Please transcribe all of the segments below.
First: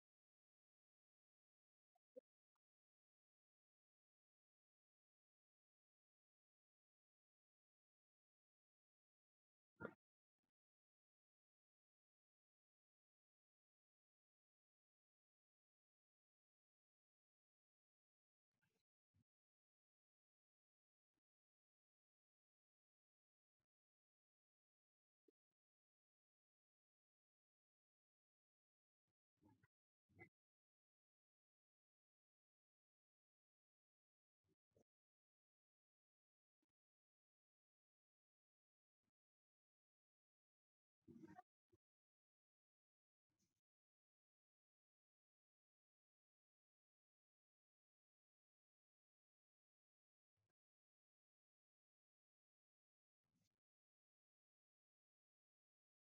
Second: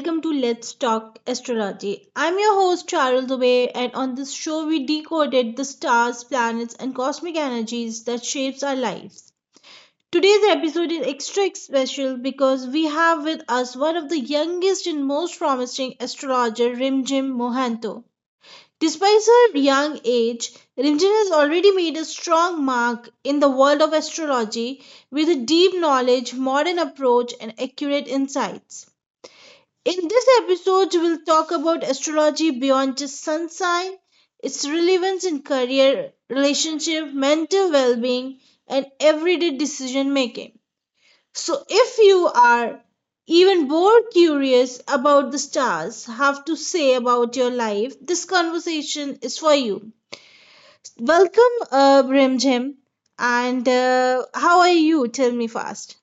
welcome to Let's Talk Astrology. I'm your host, Charul Dubey, and on this show, we decoded the stars, planets, and cosmic energies that shapes our lives. Today's episode is extra special because we have with us one of the youngest and most promising astrologer, Rimjim Mohanto. Despite her young age, Rimjim has already made a strong mark in the world of astrology with a deep knowledge, modern approach, and accurate insights. In this episode, we'll talk about astrology beyond just sun sign, its relevance in career, relationship, mental well being, and everyday decision making. So, if you are even more curious about the stars have to say about your life, this conversation is for you. Welcome, Brimjim, and how are you? Tell me fast.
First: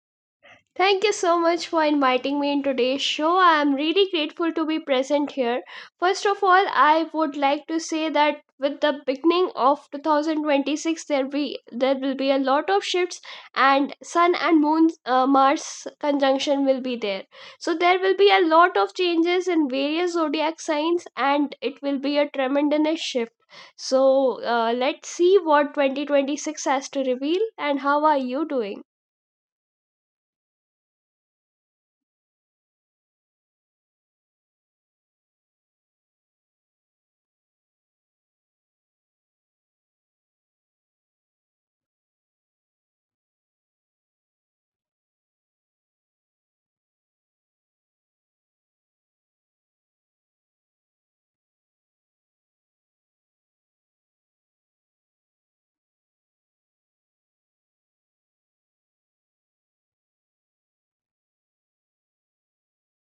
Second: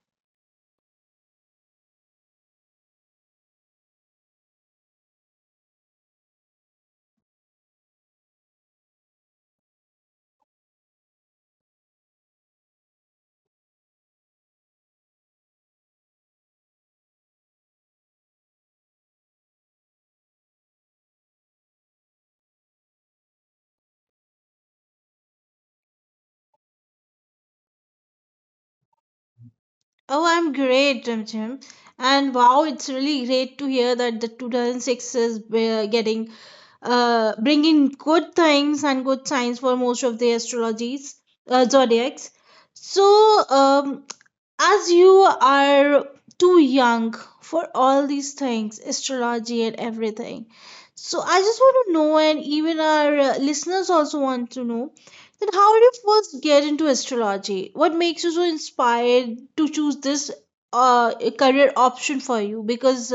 Thank you so much for inviting me in today's show. I am really grateful to be present here. First of all, I would like to say that with the beginning of 2026 there will be a lot of shifts and sun and moon mars conjunction will be there, so there will be a lot of changes in various zodiac signs, and it will be a tremendous shift. so let's see what 2026 has to reveal. And how are you doing? Oh, I'm great, Jim Jim. And wow, it's really great to hear that the 2006 is getting bringing good things and good signs for most of the astrologies, zodiacs. So, as you are too young for all these things, astrology and everything. So I just want to know, and even our listeners also want to know, that how did you first get into astrology? What makes you so inspired to choose this career option for you? Because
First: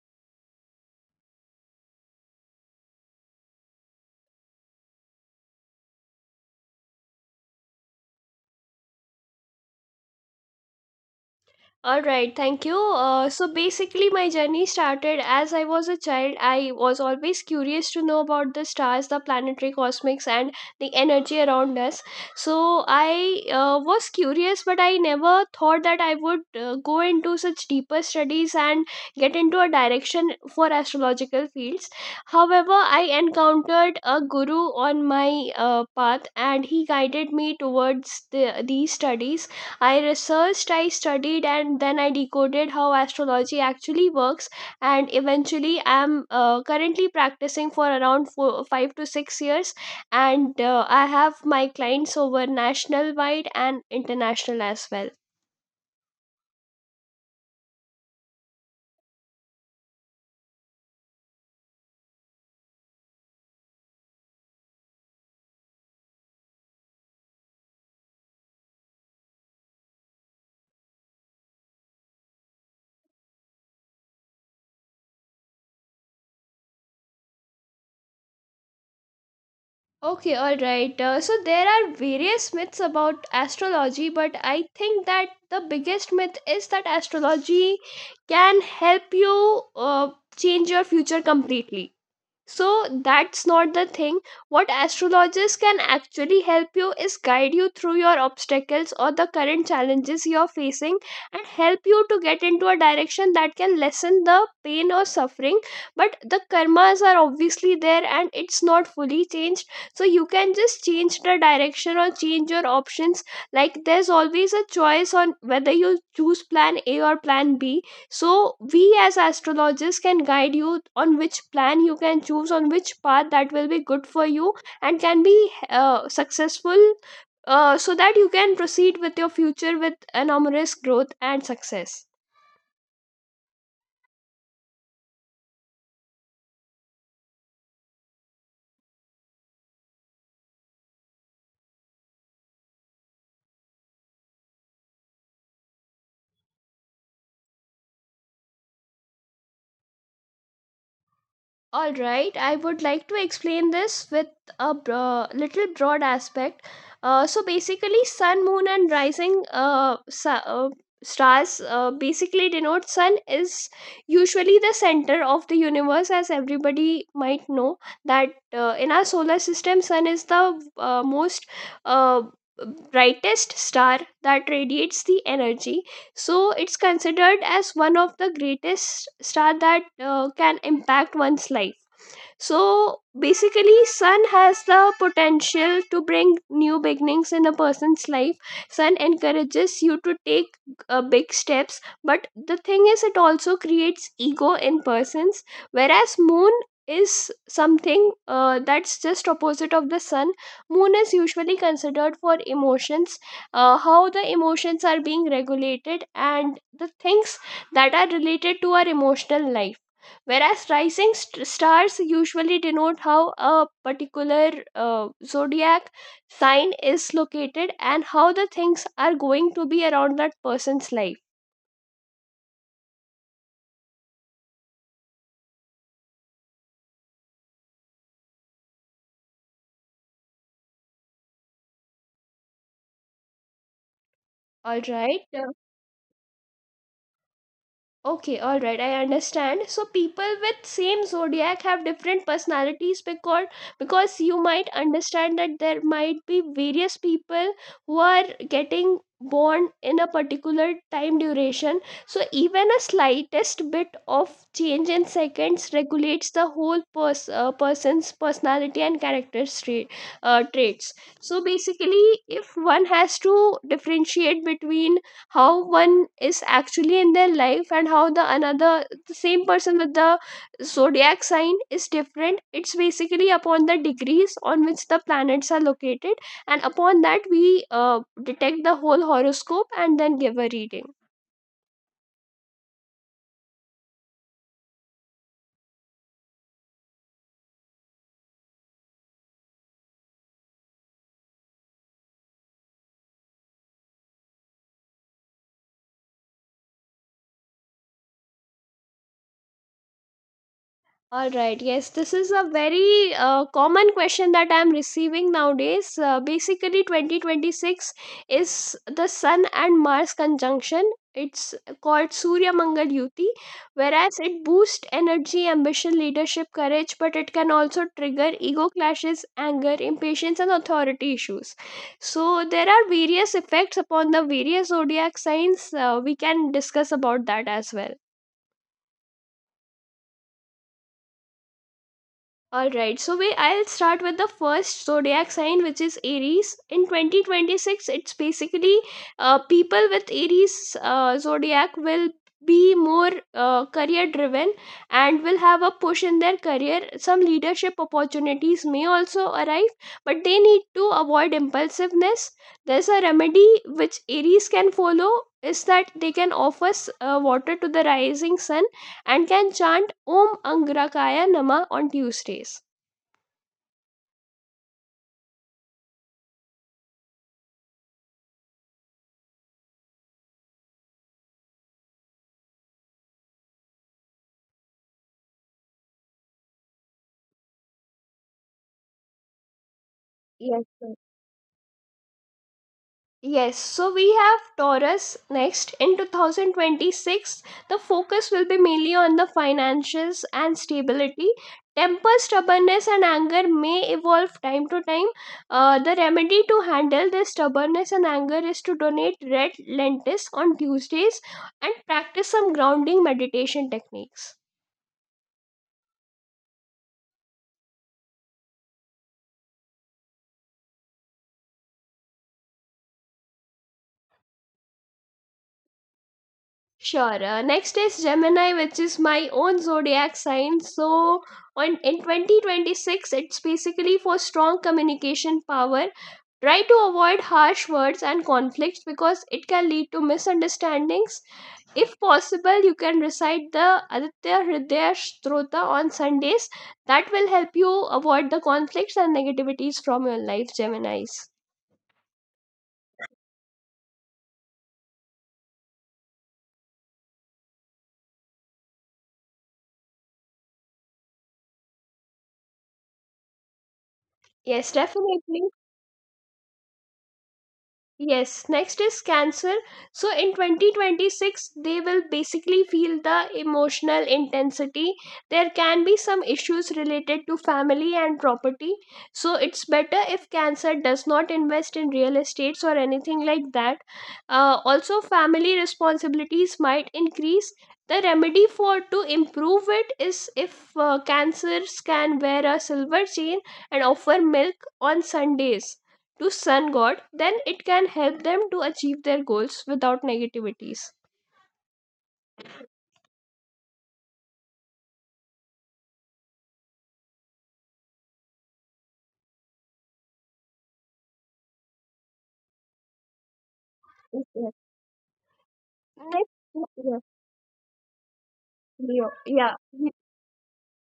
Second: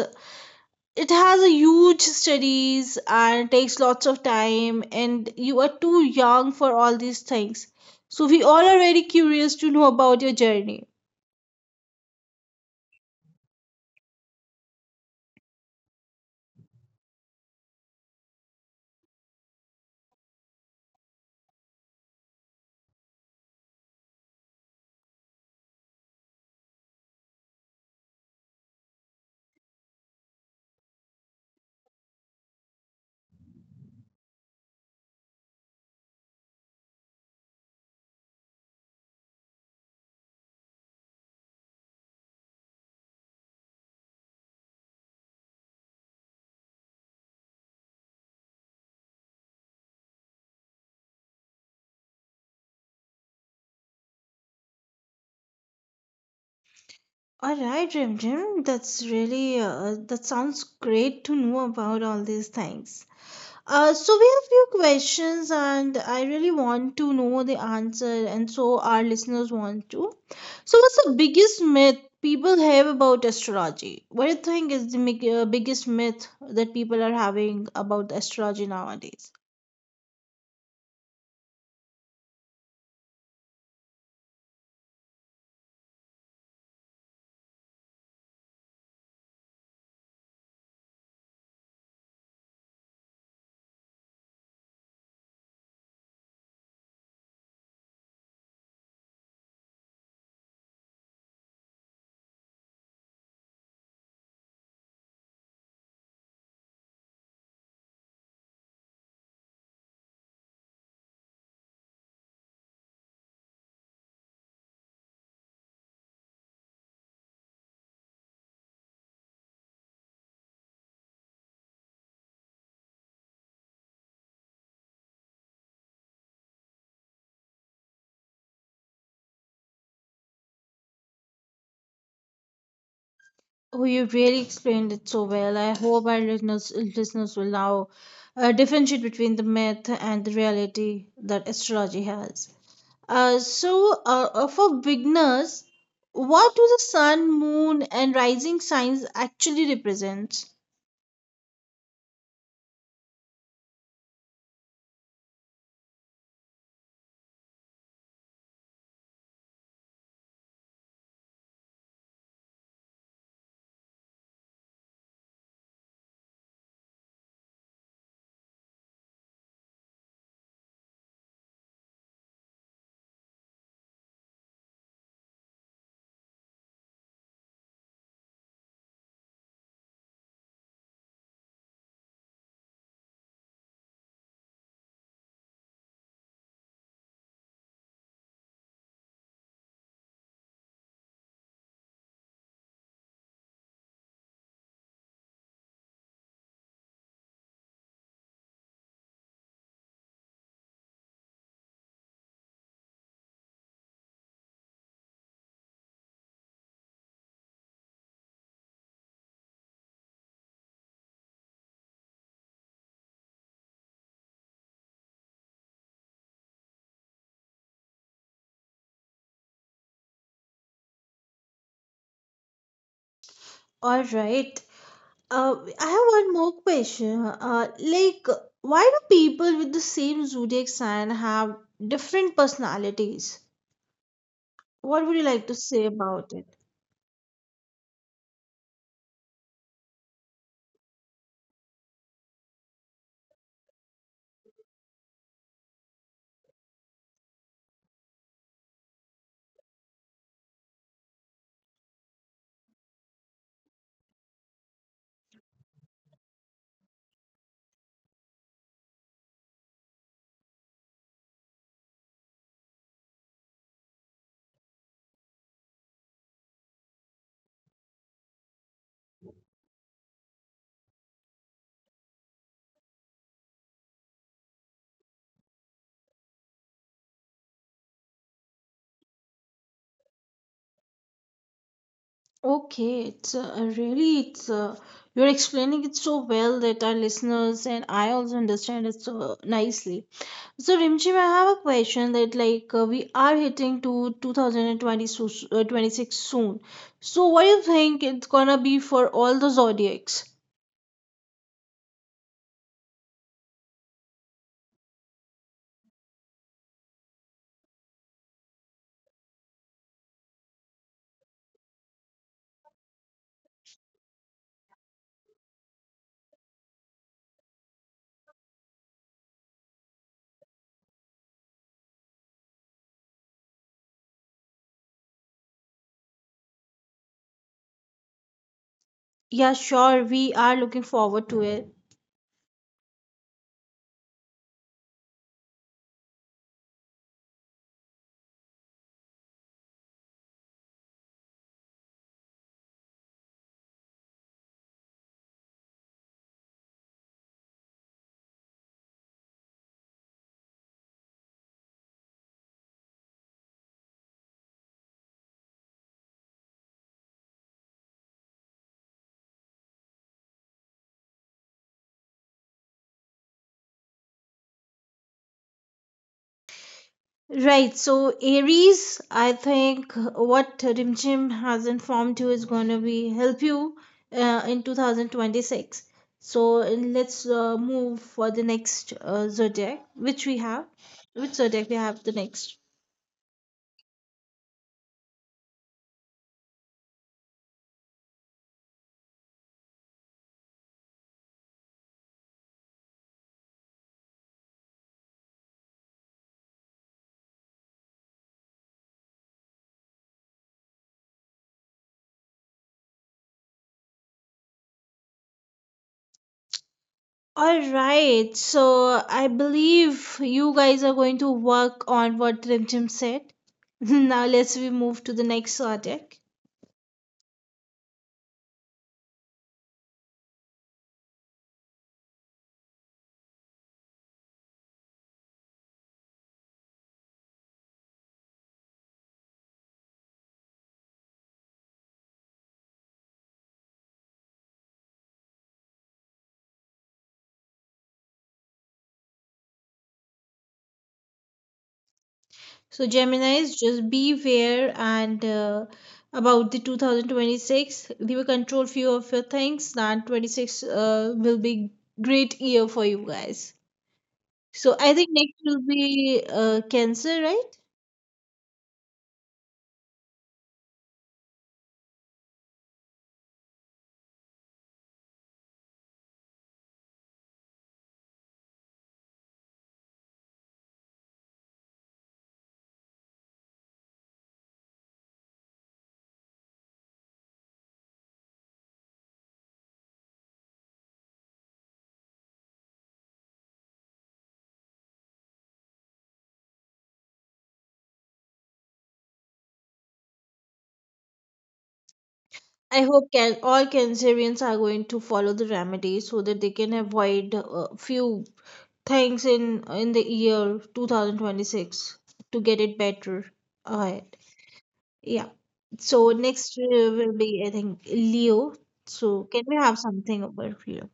it has a huge studies and takes lots of time, and you are too young for all these things. So we all are very curious to know about your journey. All right, thank you. So basically, my journey started as I was a child. I was always curious to know about the stars, the planetary cosmics, and the energy around us. So I was curious, but I never thought that I would go into such deeper studies and get into a direction for astrological fields. However, I encountered a guru on my path, and he guided me towards these studies. I researched, I studied, and then I decoded how astrology actually works. And eventually, I'm currently practicing for around 4, 5 to 6 years. And I have my clients over national wide and international as well. All right, Jim Jim, that's really that sounds great to know about all these things. So we have few questions, and I really want to know the answer, and so our listeners want to. So, what's the biggest myth people have about astrology? What do you think is the biggest myth that people are having about astrology nowadays? Okay, all right. So there are various myths about astrology, but I think that the biggest myth is that astrology can help you change your future completely. So that's not the thing. What astrologers can actually help you is guide you through your obstacles or the current challenges you're facing, and help you to get into a direction that can lessen the pain or suffering. But the karmas are obviously there and it's not fully changed, so you can just change the direction or change your options. Like, there's always a choice on whether you choose plan a or plan b. So we as astrologers can guide you on which plan you can choose, on which path that will be good for you and can be successful, so that you can proceed with your future with enormous growth and success. Oh, you really explained it so well. I hope our listeners will now differentiate between the myth and the reality that astrology has. So, for beginners, what do the sun, moon, and rising signs actually represent? All right, I would like to explain this with little broad aspect. So basically, sun, moon, and rising stars basically denote: sun is usually the center of the universe, as everybody might know that in our solar system, sun is the most uh, brightest star that radiates the energy, so it's considered as one of the greatest star that can impact one's life. So basically, sun has the potential to bring new beginnings in a person's life. Sun encourages you to take big steps, but the thing is, it also creates ego in persons. Whereas moon is something that's just opposite of the sun. Moon is usually considered for emotions, how the emotions are being regulated, and the things that are related to our emotional life. Whereas rising stars usually denote how a particular zodiac sign is located and how the things are going to be around that person's life. All right. Uh, I have one more question. Like, why do people with the same zodiac sign have different personalities? All What would you right. like to say about it? Okay, all right, I understand. So people with same zodiac have different personalities because you might understand that there might be various people who are getting born in a particular time duration. So even a slightest bit of change in seconds regulates the whole person's personality and character traits. So basically, if one has to differentiate between how one is actually in their life and how the another the same person with the zodiac sign is different, it's basically upon the degrees on which the planets are located, and upon that we detect the whole horoscope and then give a reading. Okay, it's really it's you're explaining it so well that our listeners and I also understand it so nicely. So Rimchim, I have a question that like we are hitting to 2020 so, 26 soon. So what do you think it's gonna be for all the zodiacs? All right, yes, this is a very common question that I'm receiving nowadays. Basically, 2026 is the Sun and Mars conjunction. It's called Surya Mangal Yuti, whereas it boosts energy, ambition, leadership, courage, but it can also trigger ego clashes, anger, impatience, and authority issues. So, there are various effects upon the various zodiac signs. We can discuss about that as well. Yeah, sure, we are looking forward to it. All right, so we I'll start with the first zodiac sign, which is Aries. In 2026, it's basically people with Aries zodiac will be more career driven and will have a push in their career. Some leadership opportunities may also arrive, but they need to avoid impulsiveness. There's a remedy which Aries can follow is that they can offer water to the rising sun and can chant Om Angrakaya Nama on Tuesdays. Right, so Aries, I think what Rimchim has informed you is going to be help you in 2026. So let's move for the next zodiac, which we Yes, have. sir. Which zodiac we have the next? Yes, so we have Taurus next. In 2026, the focus will be mainly on the finances and stability. Temper, stubbornness, and anger may evolve time to time. The remedy to handle this stubbornness and anger is to donate red lentils on Tuesdays and practice some grounding meditation techniques. All right, so I believe you guys are going to work on what Rimchim said. Now let's we move to the next zodiac. Sure. Next is Gemini, which is my own zodiac sign. So, on in 2026, it's basically for strong communication power. Try to avoid harsh words and conflicts because it can lead to misunderstandings. If possible, you can recite the Aditya Hridaya Strota on Sundays. That will help you avoid the conflicts and negativities from your life, Geminis. So Gemini's just beware and about the 2026, they will control few of your things. That 26 will be great year for you guys. Yes, So I think next definitely. will be Cancer, right? Yes, next is Cancer. So in 2026, they will basically feel the emotional intensity. There can be some issues related to family and property. So it's better if Cancer does not invest in real estates or anything like that. Also, family responsibilities might increase. The remedy for to improve it is if Cancers can wear a silver chain and offer milk on Sundays to sun god, then it can help them to achieve their goals without negativities. I hope can all Cancerians are going to follow the remedy so that they can avoid few things in the year 2026 to get it better. Uh, Yes, yes. Yeah. So Next, next yes, will be, I think, Leo. Leo. So can we Yeah. have something about Leo?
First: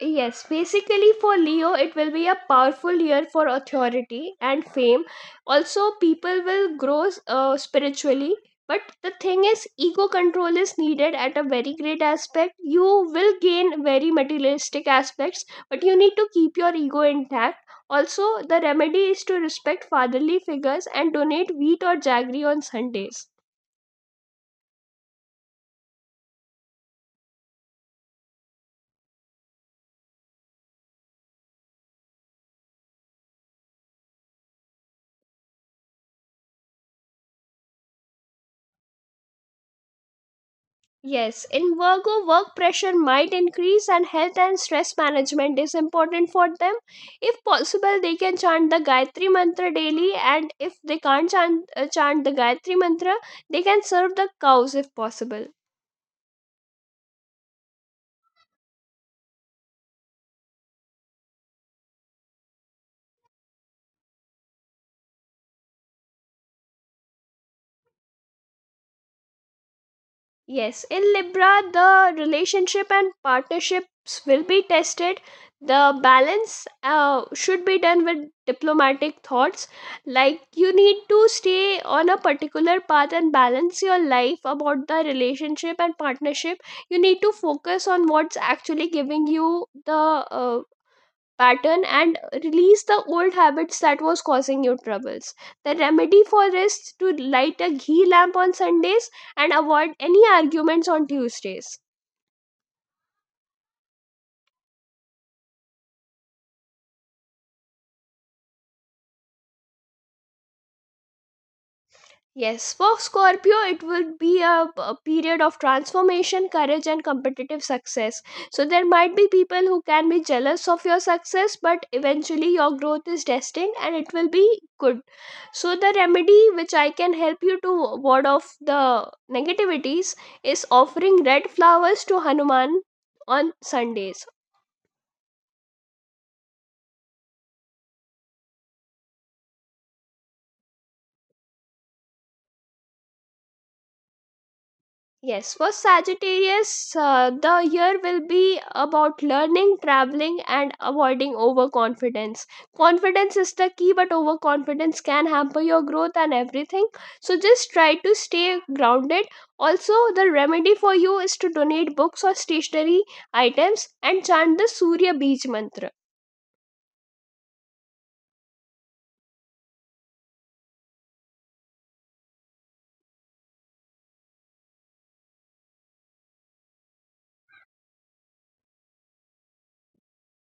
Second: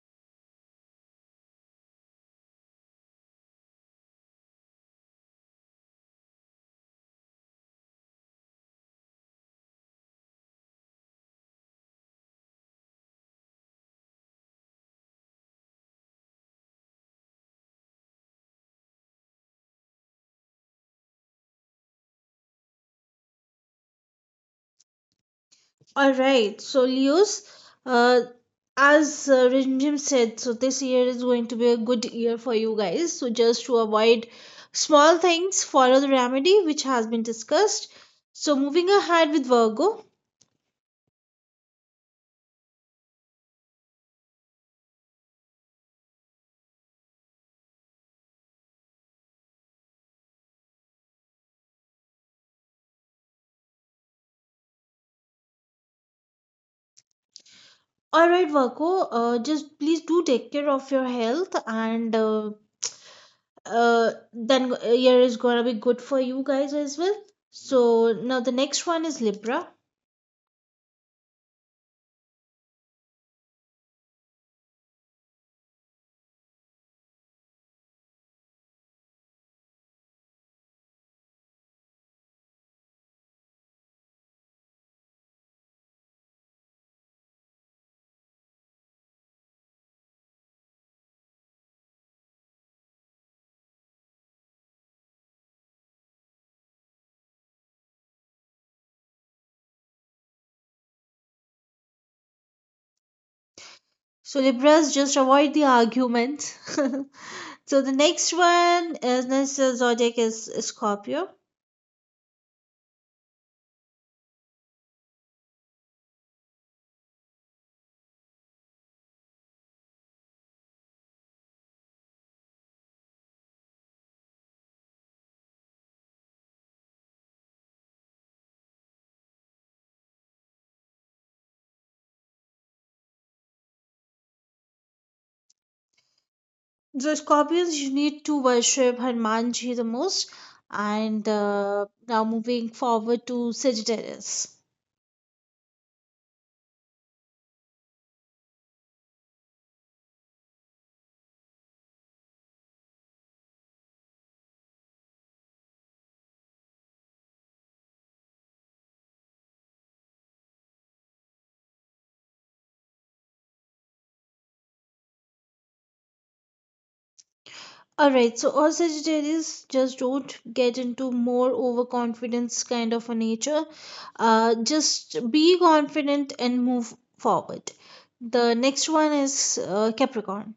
Yes, basically for Leo, it will be a powerful year for authority and fame. Also, people will grow spiritually. But the thing is, ego control is needed at a very great aspect. You will gain very materialistic aspects, but you need to keep your ego intact. Also, the remedy is to respect fatherly figures and donate wheat or jaggery on Sundays. All right. So Leo's, uh, as Rinjim said, so this year is going to be a good year for you guys. So just to avoid small things, follow the remedy which has been discussed. So moving ahead with Virgo. Yes, in Virgo, work pressure might increase, and health and stress management is important for them. If possible, they can chant the Gayatri Mantra daily, and if they can't chant, chant the Gayatri Mantra, they can serve the cows if possible. All right, Virgo. Just please do take care of your health and then year is gonna be good for you guys as well. So now the next one is Libra. Yes, in Libra, the relationship and partnerships will be tested. The balance should be done with diplomatic thoughts. Like, you need to stay on a particular path and balance your life about the relationship and partnership. You need to focus on what's actually giving you the uh, pattern and release the old habits that was causing you troubles. The remedy for is to light a ghee lamp on Sundays and avoid any arguments on Tuesdays. So Libras just avoid the arguments. So the next one is next zodiac is Scorpio. Yes, for Scorpio, it would be a period of transformation, courage, and competitive success. So, there might be people who can be jealous of your success, but eventually your growth is destined and it will be good. So, the remedy which I can help you to ward off the negativities is offering red flowers to Hanuman on Sundays. So Scorpions you need to worship Hanumanji the most. And now moving forward to Sagittarius. Yes, for Sagittarius, the year will be about learning, traveling, and avoiding overconfidence. Confidence is the key, but overconfidence can hamper your growth and everything. So just try to stay grounded. Also, the remedy for you is to donate books or stationery items and chant the Surya Beej mantra. All right, so all Sagittarius just don't get into more overconfidence kind of a nature. Just be confident and move forward. The next one is Capricorn,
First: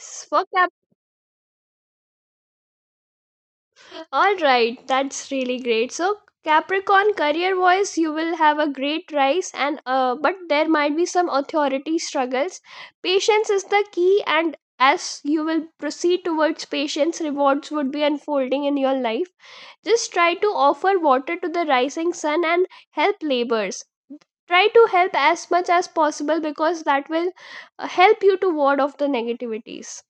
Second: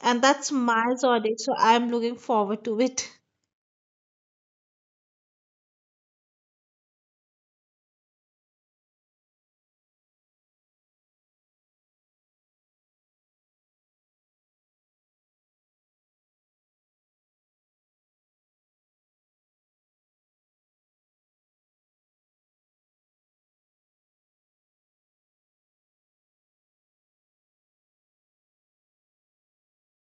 and for that's Cap- my zodiac, so I'm looking forward to it. All right, that's really great. So, Capricorn career wise, you will have a great rise, and but there might be some authority struggles. Patience is the key, and as you will proceed towards patience, rewards would be unfolding in your life. Just try to offer water to the rising sun and help labors. Try to help as much as possible because that will help you to ward off the negativities.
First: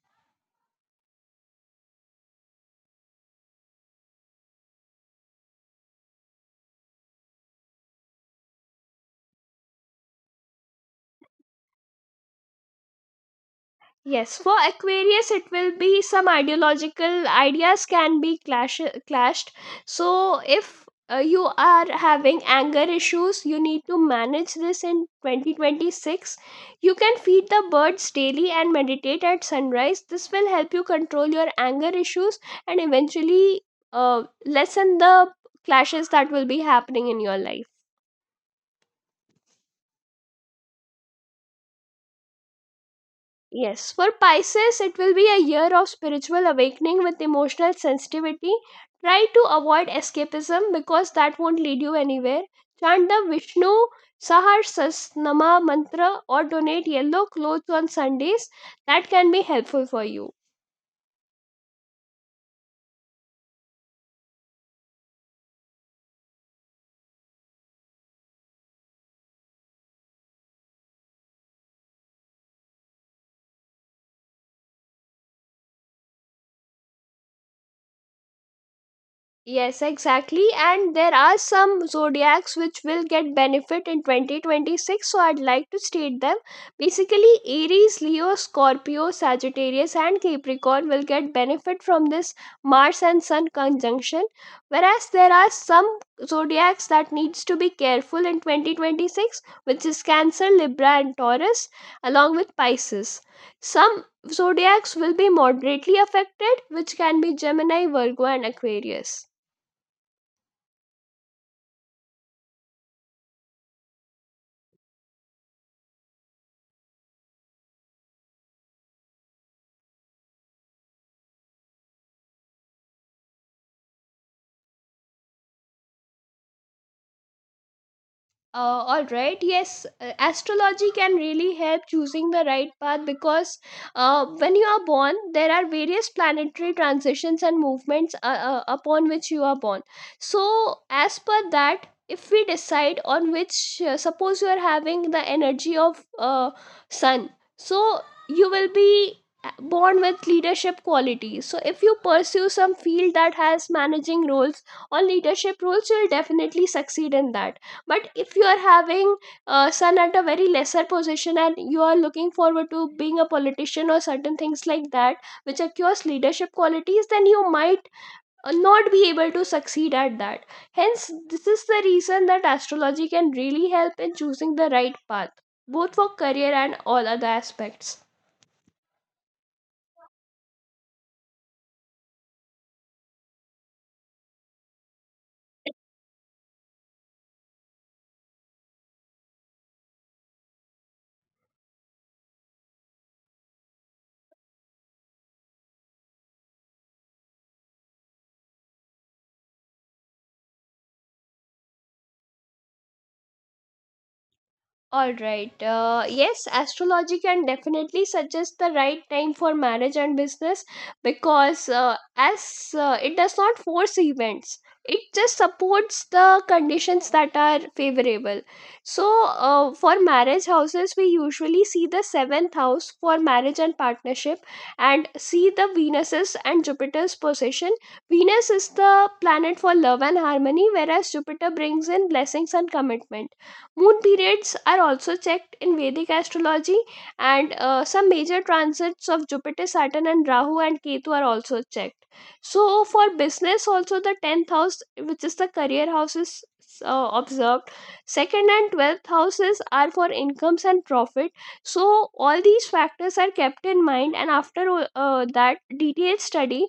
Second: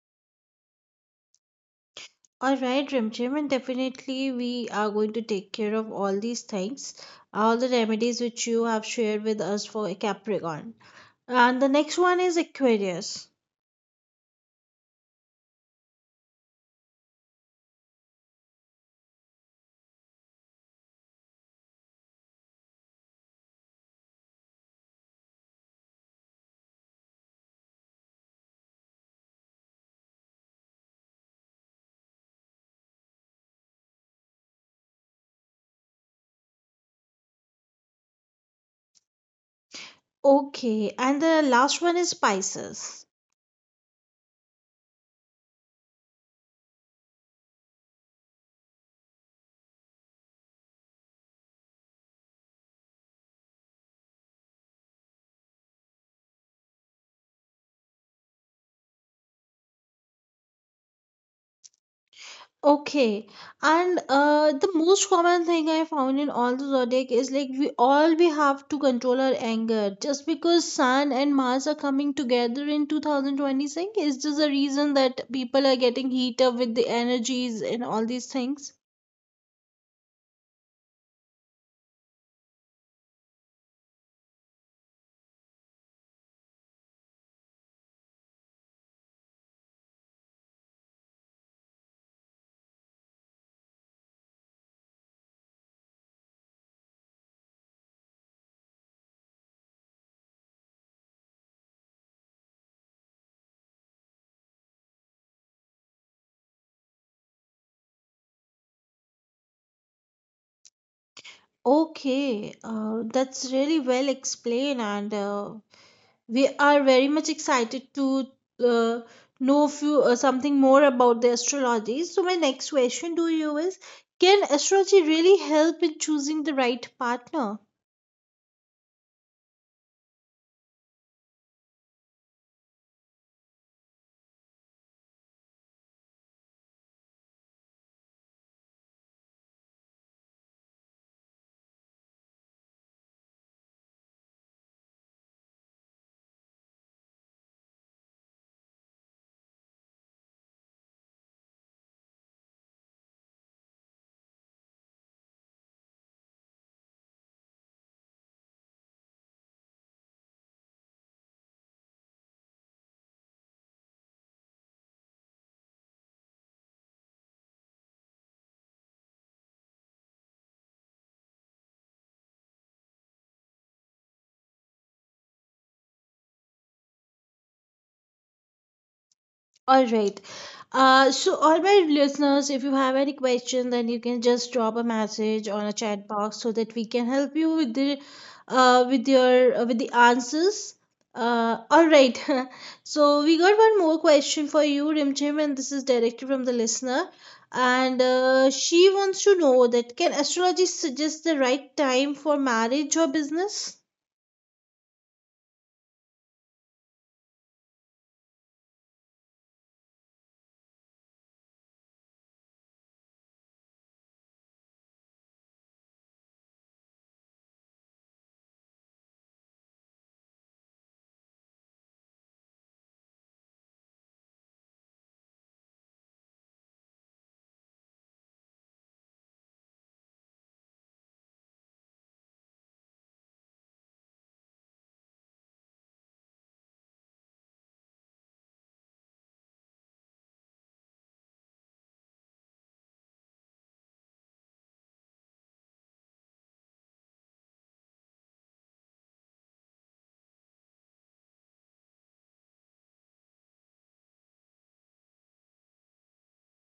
All right, Rimchim, and definitely we are going to take care of all these things, all the remedies which you have shared with us for Capricorn. And the next one is Aquarius. Yes, for Aquarius, it will be some ideological ideas can be clashed. So, if you are having anger issues, you need to manage this in 2026. You can feed the birds daily and meditate at sunrise. This will help you control your anger issues and eventually lessen the clashes that will be happening in your life. Okay, and the last one is spices. Yes, for Pisces, it will be a year of spiritual awakening with emotional sensitivity. Try to avoid escapism because that won't lead you anywhere. Chant the Vishnu Sahasranama mantra or donate yellow clothes on Sundays. That can be helpful for you. Okay, and the most common thing I found in all the zodiac is like we all we have to control our anger. Just because Sun and Mars are coming together in 2026 is just a reason that people are getting heat up with the energies and all these things. Yes, exactly. And there are some zodiacs which will get benefit in 2026, so I'd like to state them. Basically, Aries, Leo, Scorpio, Sagittarius, and Capricorn will get benefit from this Mars and Sun conjunction, whereas there are some zodiacs that needs to be careful in 2026, which is Cancer, Libra, and Taurus, along with Pisces. Some zodiacs will be moderately affected, which can be Gemini, Virgo, and Aquarius. Okay, that's really well explained and we are very much excited to uh, know few, something more about the astrology. So my next question to you is, can astrology really help in choosing the right partner? All right, yes, astrology can really help choosing the right path because when you are born there are various planetary transitions and movements upon which you are born, so as per that if we decide on which, suppose you are having the energy of sun, so you will be born with leadership qualities. So if you pursue some field that has managing roles or leadership roles, you'll definitely succeed in that. But if you are having son at a very lesser position and you are looking forward to being a politician or certain things like that which acquires leadership qualities, then you might not be able to succeed at that. Hence this is the reason that astrology can really help in choosing the right path, both for career and all other aspects. All right. So, all my listeners, if you have any question, then you can just drop a message on a chat box so that we can help you with the answers. All right. So we got one more question for you, Rimchim, and this is directly from the listener, and she wants to know that can astrology suggest the right time for marriage or business? All right. Yes, astrology can definitely suggest the right time for marriage and business, because as it does not force events, it just supports the conditions that are favorable. So, for marriage houses, we usually see the seventh house for marriage and partnership, and see the Venus's and Jupiter's position. Venus is the planet for love and harmony, whereas Jupiter brings in blessings and commitment. Moon periods are also checked in Vedic astrology, and some major transits of Jupiter, Saturn, and Rahu and Ketu are also checked. So, for business, also the 10th house, which is the career house, is observed. Second and 12th houses are for incomes and profit. So, all these factors are kept in mind, and after that detailed study,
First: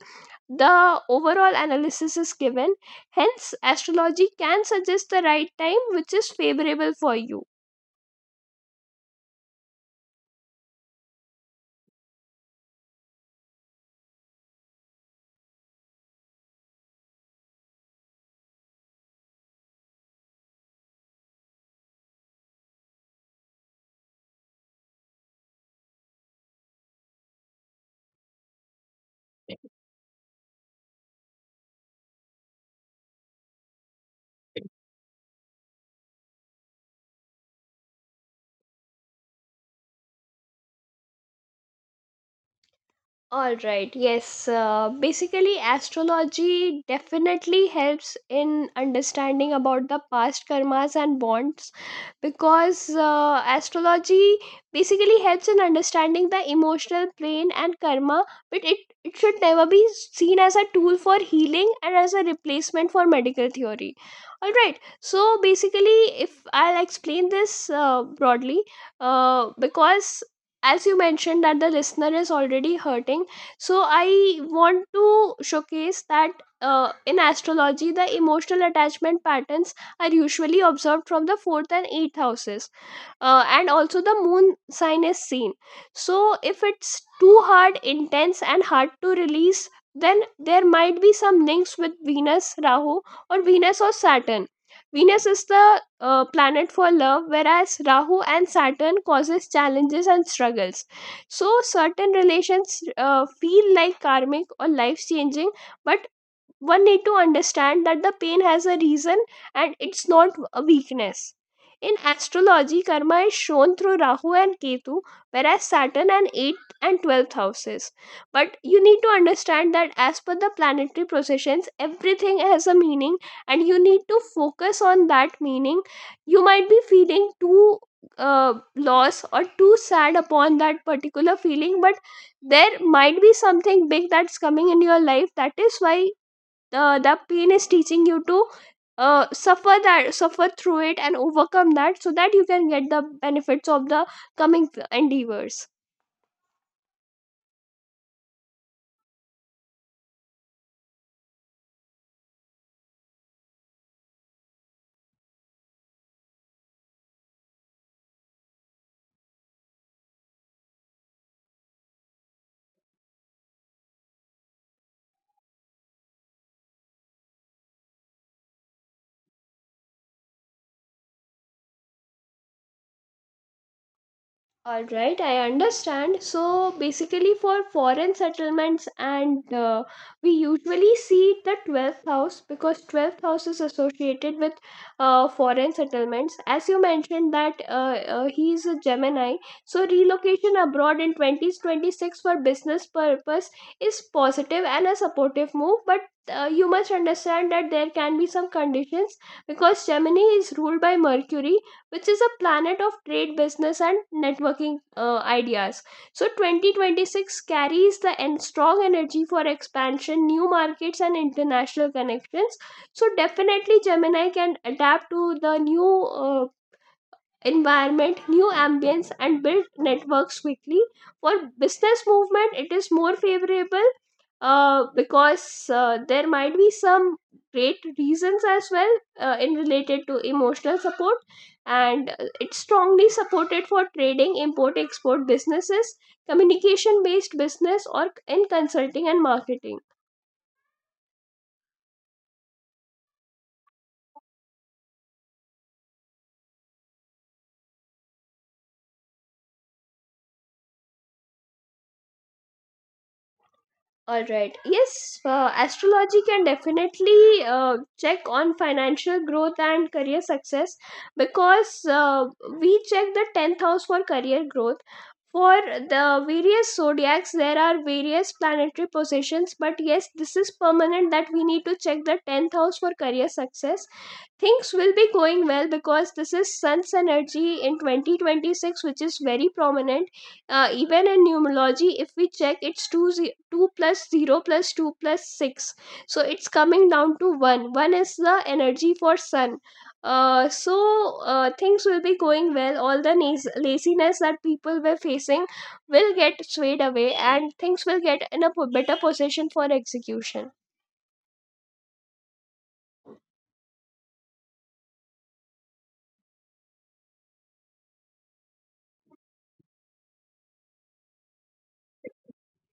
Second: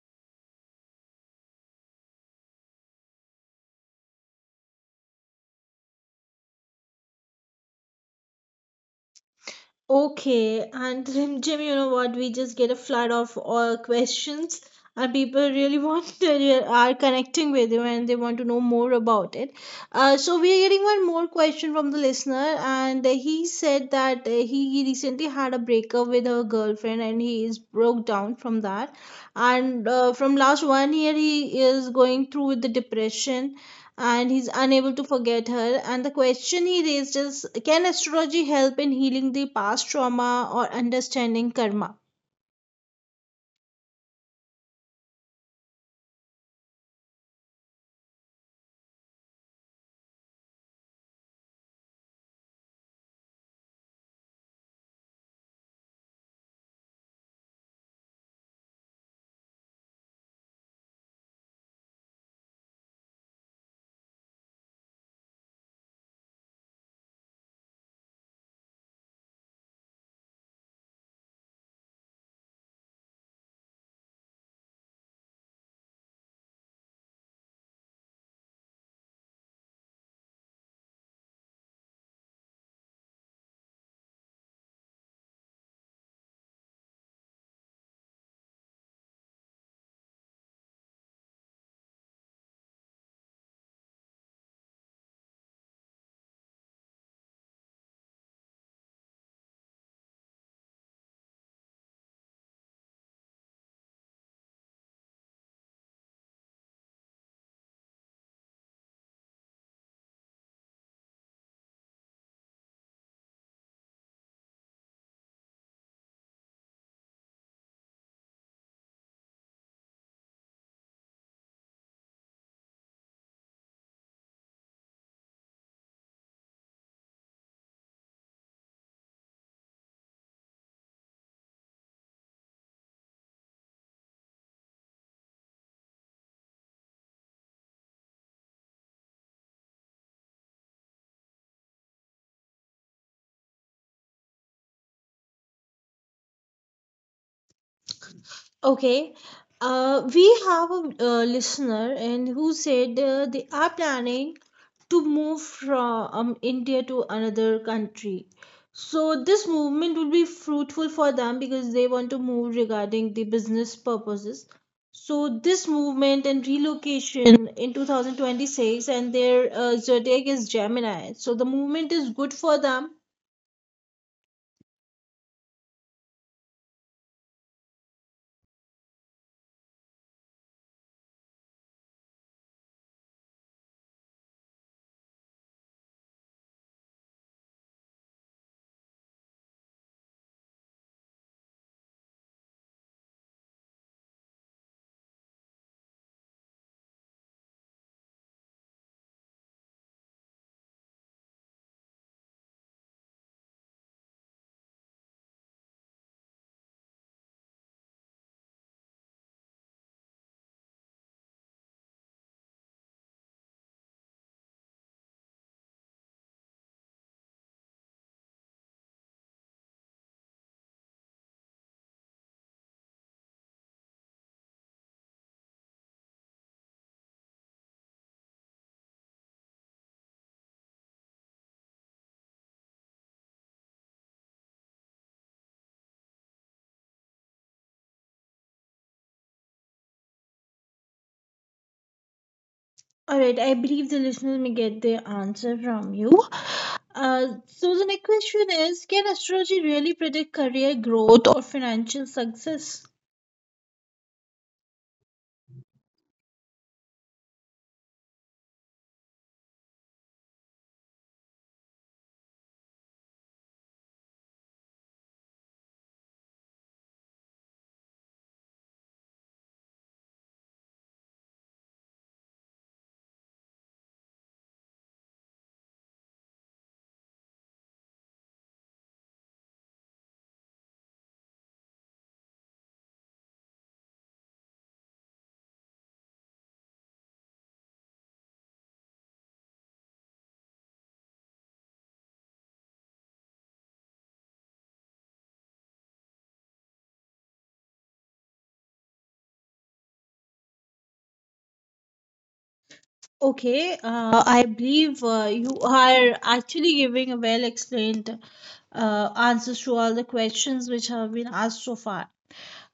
the overall analysis is given. Hence, astrology can suggest the right time which is favorable for you. Okay, and Jim, Jim, you know what? We just get a flood of all questions, and people really want to are connecting with you and they want to know more about it. So we are getting one more question from the listener, and he said that he recently had a breakup with her girlfriend, and he is broke down from that. And from last one year, he is going through with the depression and he's unable to forget her. And the question he raised is, can astrology help in healing the past trauma or understanding karma? All right, yes. Basically, astrology definitely helps in understanding about the past karmas and bonds, because astrology basically helps in understanding the emotional plane and karma, but it should never be seen as a tool for healing and as a replacement for medical theory. All right, so basically, if I'll explain this broadly, because as you mentioned that the listener is already hurting, so I want to showcase that, in astrology the emotional attachment patterns are usually observed from the fourth and eighth houses, and also the moon sign is seen. So if it's too hard, intense and hard to release, then there might be some links with Venus, Rahu, or Venus or Saturn. Venus is the planet for love, whereas Rahu and Saturn causes challenges and struggles. So certain relations feel like karmic or life changing, but one need to understand that the pain has a reason and it's not a weakness. In astrology, karma is shown through Rahu and Ketu, whereas Saturn and 8th and 12th houses. But you need to understand that as per the planetary processions, everything has a meaning, and you need to focus on that meaning. You might be feeling too lost or too sad upon that particular feeling, but there might be something big that's coming in your life. That is why the pain is teaching you to suffer through it and overcome that so that you can get the benefits of the coming endeavors. Okay. We have a listener and who said they are planning to move from India to another country. So this movement will be fruitful for them because they want to move regarding the business purposes. So this movement and relocation in 2026 and their zodiac is Gemini. So the movement is good for them. All right, I understand. So basically, for foreign settlements, and we usually see the 12th house because 12th house is associated with foreign settlements. As you mentioned that he is a Gemini, so relocation abroad in 2026 for business purpose is positive and a supportive move, but you must understand that there can be some conditions because Gemini is ruled by Mercury, which is a planet of trade, business, and networking ideas. So, 2026 carries the strong energy for expansion, new markets, and international connections. So, definitely, Gemini can adapt to the new environment, new ambience, and build networks quickly. For business movement, it is more favorable, because there might be some great reasons as well, in related to emotional support, and it's strongly supported for trading, import export businesses, communication based business, or in consulting and marketing. All right, I believe the listener may get their answer from you. So the next question is, can astrology really predict career growth or financial success? All right. Yes, astrology can definitely check on financial growth and career success because we check the 10th house for career growth. For the various zodiacs, there are various planetary positions, but yes, this is permanent that we need to check the 10th house for career success. Things will be going well because this is sun's energy in 2026, which is very prominent. Even in numerology, if we check, it's 2 plus 0 plus 2 plus 6, so it's coming down to 1. 1 is the energy for sun. uh, so Things will be going well. All the laziness that people were facing will get swayed away, and things will get in a better position for execution. Okay, I believe you are actually giving a well explained answers to all the questions which have been asked so far.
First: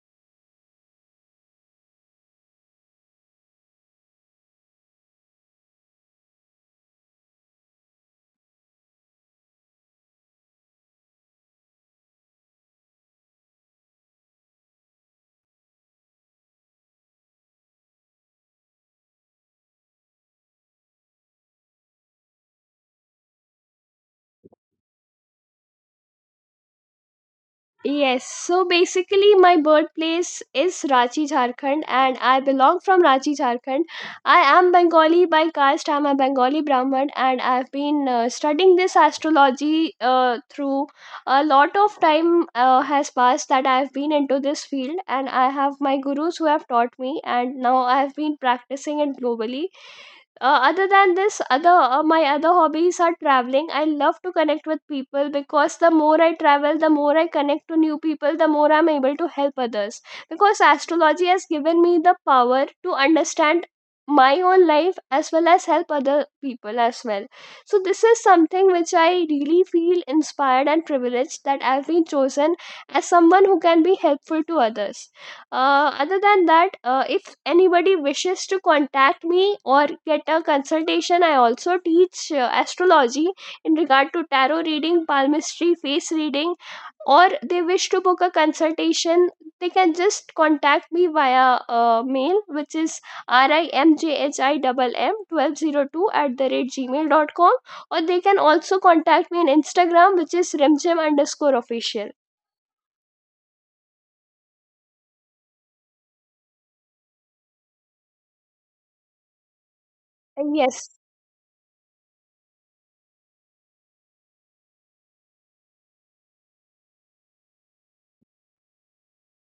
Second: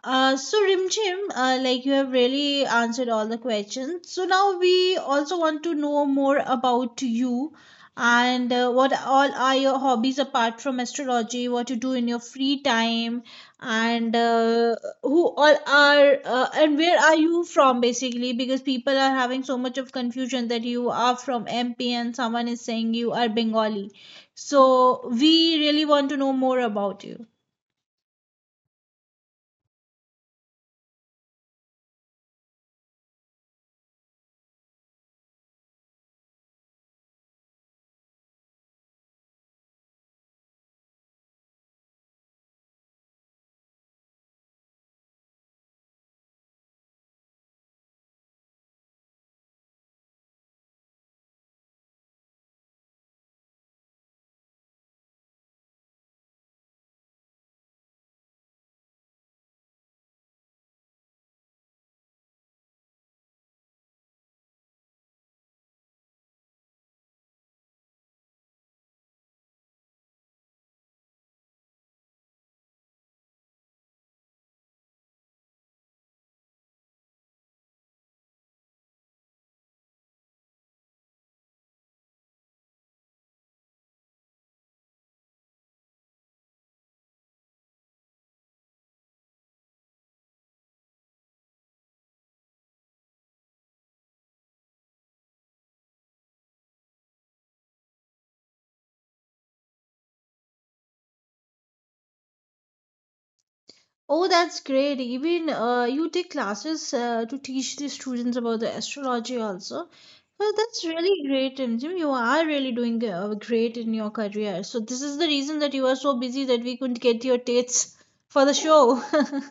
So Rim Jim, like you have really answered all the questions. So now we also want to know more about you and what all are your hobbies apart from astrology, what you do in your free time, and who all are and where are you from basically? Because people are having so much of confusion that you are from MP and someone is saying you are Bengali. So we really want to know more about you. Yes, so basically my birthplace is Ranchi, Jharkhand, and I belong from Ranchi, Jharkhand. I am Bengali by caste. I'm a Bengali Brahmin, and I've been studying this astrology through a lot of time has passed that I've been into this field, and I have my gurus who have taught me, and now I've been practicing it globally. Other than this, other my other hobbies are traveling. I love to connect with people because the more I travel, the more I connect to new people, the more I'm able to help others, because astrology has given me the power to understand my own life as well as help other people as well. So this is something which I really feel inspired and privileged that I've been chosen as someone who can be helpful to others. Other than that, if anybody wishes to contact me or get a consultation, I also teach astrology in regard to tarot reading, palmistry, face reading, or they wish to book a consultation, they can just contact me via mail, which is rimjhimm1202 at the rate gmail.com. Or they can also contact me on Instagram, which is remjim underscore official. Oh, that's great. Even you take classes to teach the students about the astrology also. Well, that's Yes. really great, and Jim, you are really doing great in your career. So this is the reason that you are so busy that we couldn't get your dates for the show.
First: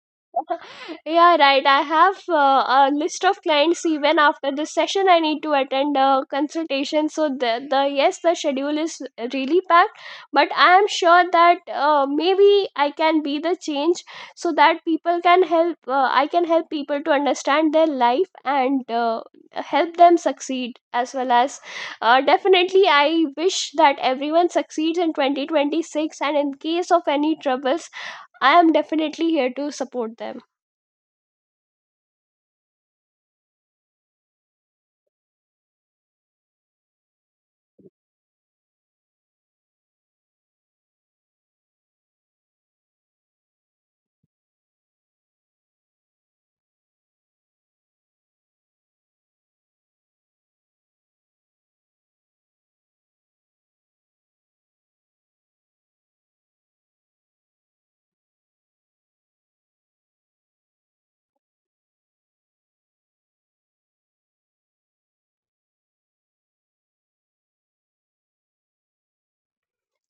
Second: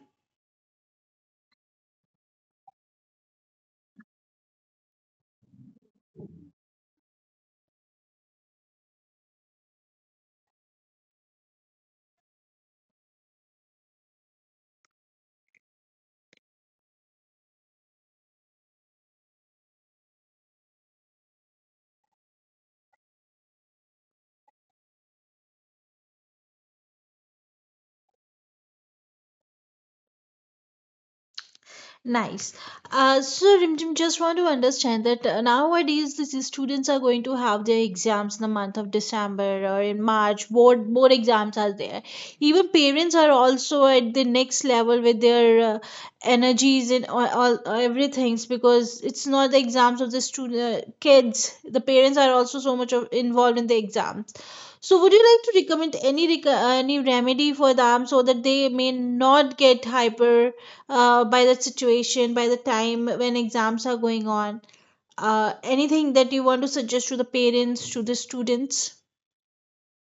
Yeah, right. I have a list of clients even after this session. I need to attend a consultation. So the schedule is really packed, but I am sure that maybe I can be the change so that people can help. I can help people to understand their life and help them succeed, as well as definitely. I wish that everyone succeeds in 2026. And in case of any troubles, I am definitely here to support them. Nice. So, Rimjim, just want to understand that nowadays these students are going to have their exams in the month of December or in March. Board exams are there. Even parents are also at the next level with their energies and all everything's because it's not the exams of the student kids. The parents are also so much of, involved in the exam. So, would you like to recommend any remedy for them so that they may not get hyper by the situation, by the time when exams are going on? Anything that you want to suggest to the parents, to the students?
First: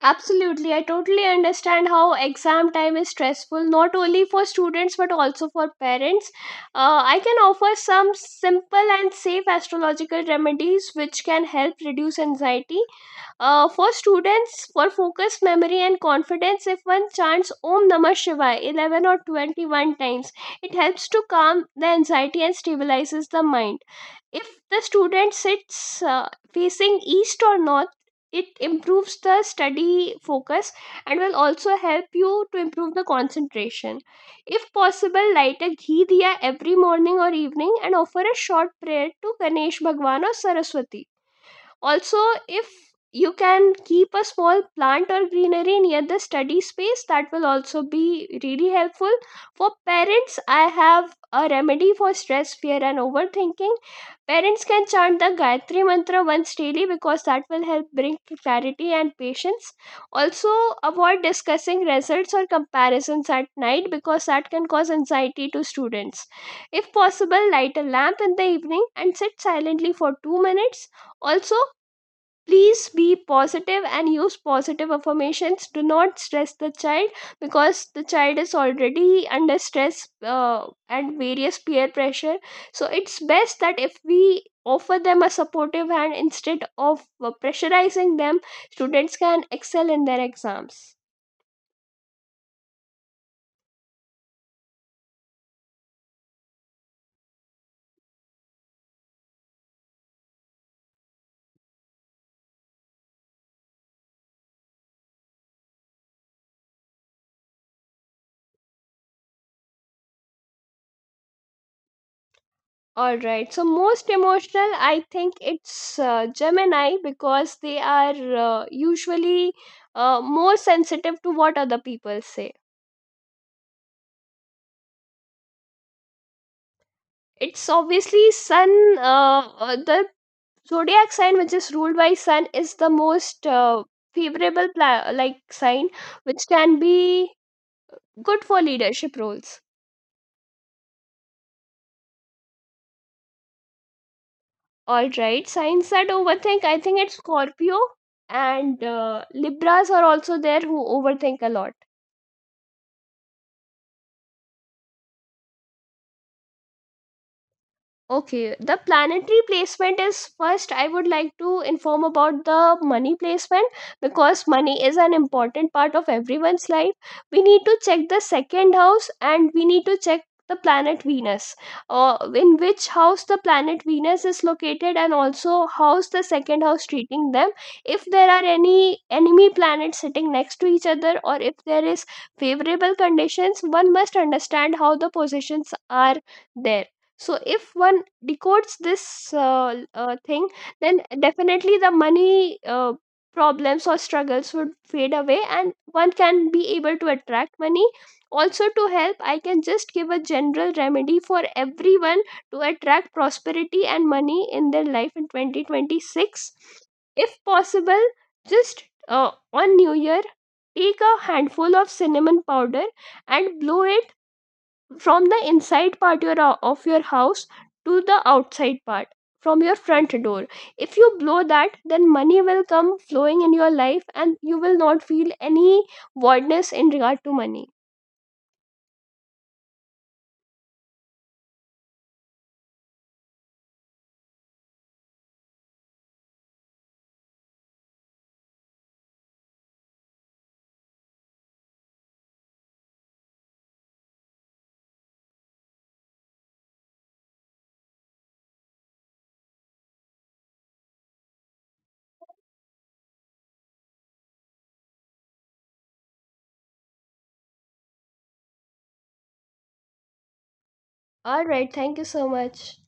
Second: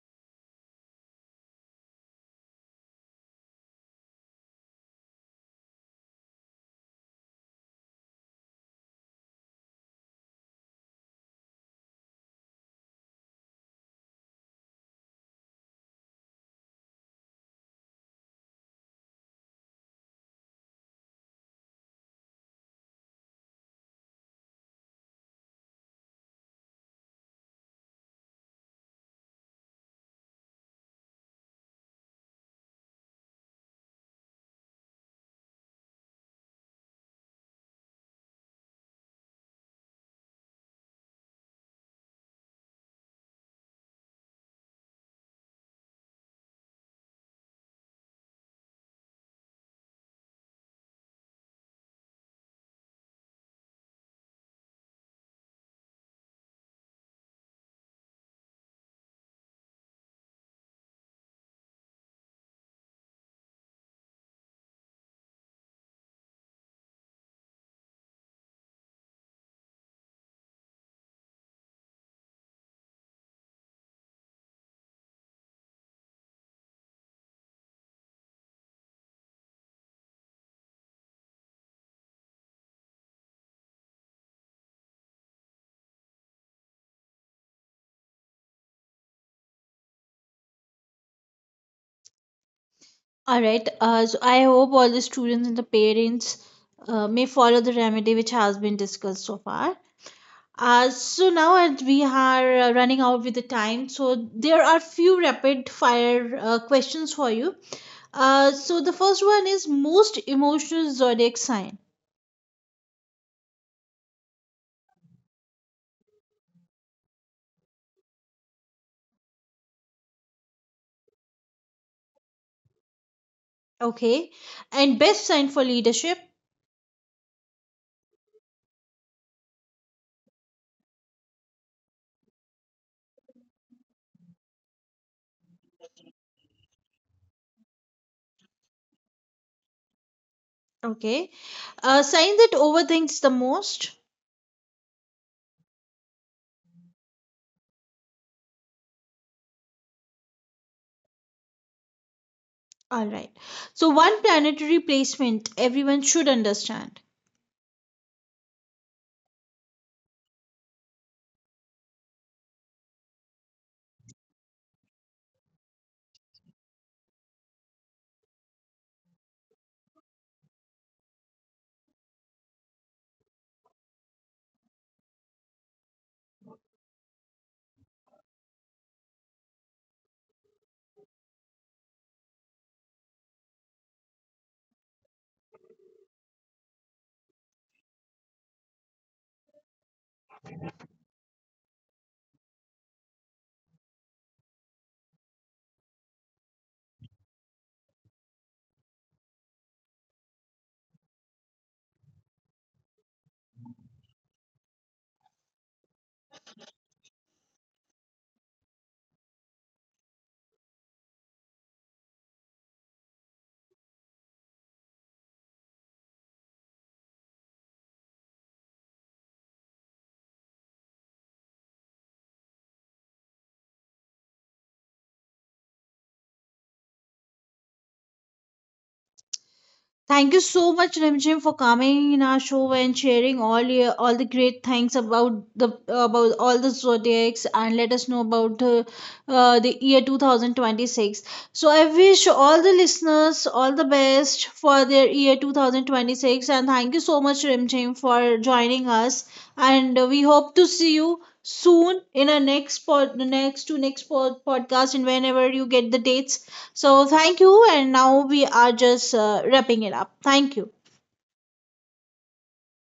Absolutely. I totally understand how exam time is stressful, not only for students but also for parents. I can offer some simple and safe astrological remedies which can help reduce anxiety. For students, for focus, memory, and confidence, if one chants Om Namah Shivaya 11 or 21 times, it helps to calm the anxiety and stabilizes the mind. If the student sits facing east or north, it improves the study focus and will also help you to improve the concentration. If possible, light a ghee diya every morning or evening and offer a short prayer to Ganesh Bhagwan or Saraswati. Also, if you can keep a small plant or greenery near the study space, that will also be really helpful. For parents, I have a remedy for stress, fear, and overthinking. Parents can chant the Gayatri Mantra once daily because that will help bring clarity and patience. Also, avoid discussing results or comparisons at night because that can cause anxiety to students. If possible, light a lamp in the evening and sit silently for 2 minutes. Also, please be positive and use positive affirmations. Do not stress the child because the child is already under stress, and various peer pressure. So it's best that if we offer them a supportive hand instead of pressurizing them, students can excel in their exams. All right. So I hope all the students and the parents may follow the remedy which has been discussed so far. So now as we are running out with the time, so there are few rapid fire questions for you. So the first one is most emotional zodiac sign. All right. So most emotional, I think it's Gemini, because they are usually more sensitive to what other people say. Okay. And best sign for leadership. It's obviously Sun. The zodiac sign which is ruled by Sun is the most favorable like sign which can be good for leadership roles. Okay. A sign that overthinks the most. All right, signs that overthink, I think it's Scorpio, and Libras are also there who overthink a lot. All right. So one planetary placement everyone should understand. Okay, the planetary placement is first. I would like to inform about the money placement because money is an important part of everyone's life. We need to check the second house, and we need to check the planet Venus, in which house the planet Venus is located, and also how's the second house treating them. If there are any enemy planets sitting next to each other, or if there is favorable conditions, one must understand how the positions are there. So if one decodes this thing, then definitely the money problems or struggles would fade away, and one can be able to attract money. Also, to help, I can just give a general remedy for everyone to attract prosperity and money in their life in 2026. If possible, just on new year, take a handful of cinnamon powder and blow it from the inside part, of your house, to the outside part, from your front door. If you blow that, then money will come flowing in your life, and you will not feel any voidness in regard to money. Thank you so much, Rimjim, for coming in our show and sharing all your, all the great things about the about all the zodiacs and let us know about the year 2026. So I wish all the listeners all the best for their year 2026 and thank you so much, Rimjim, for joining us. And we hope to see you soon in our next pod, next to next pod, podcast and whenever you get the dates. So thank you, and now we are just wrapping it up. Thank you. All right, thank you so much.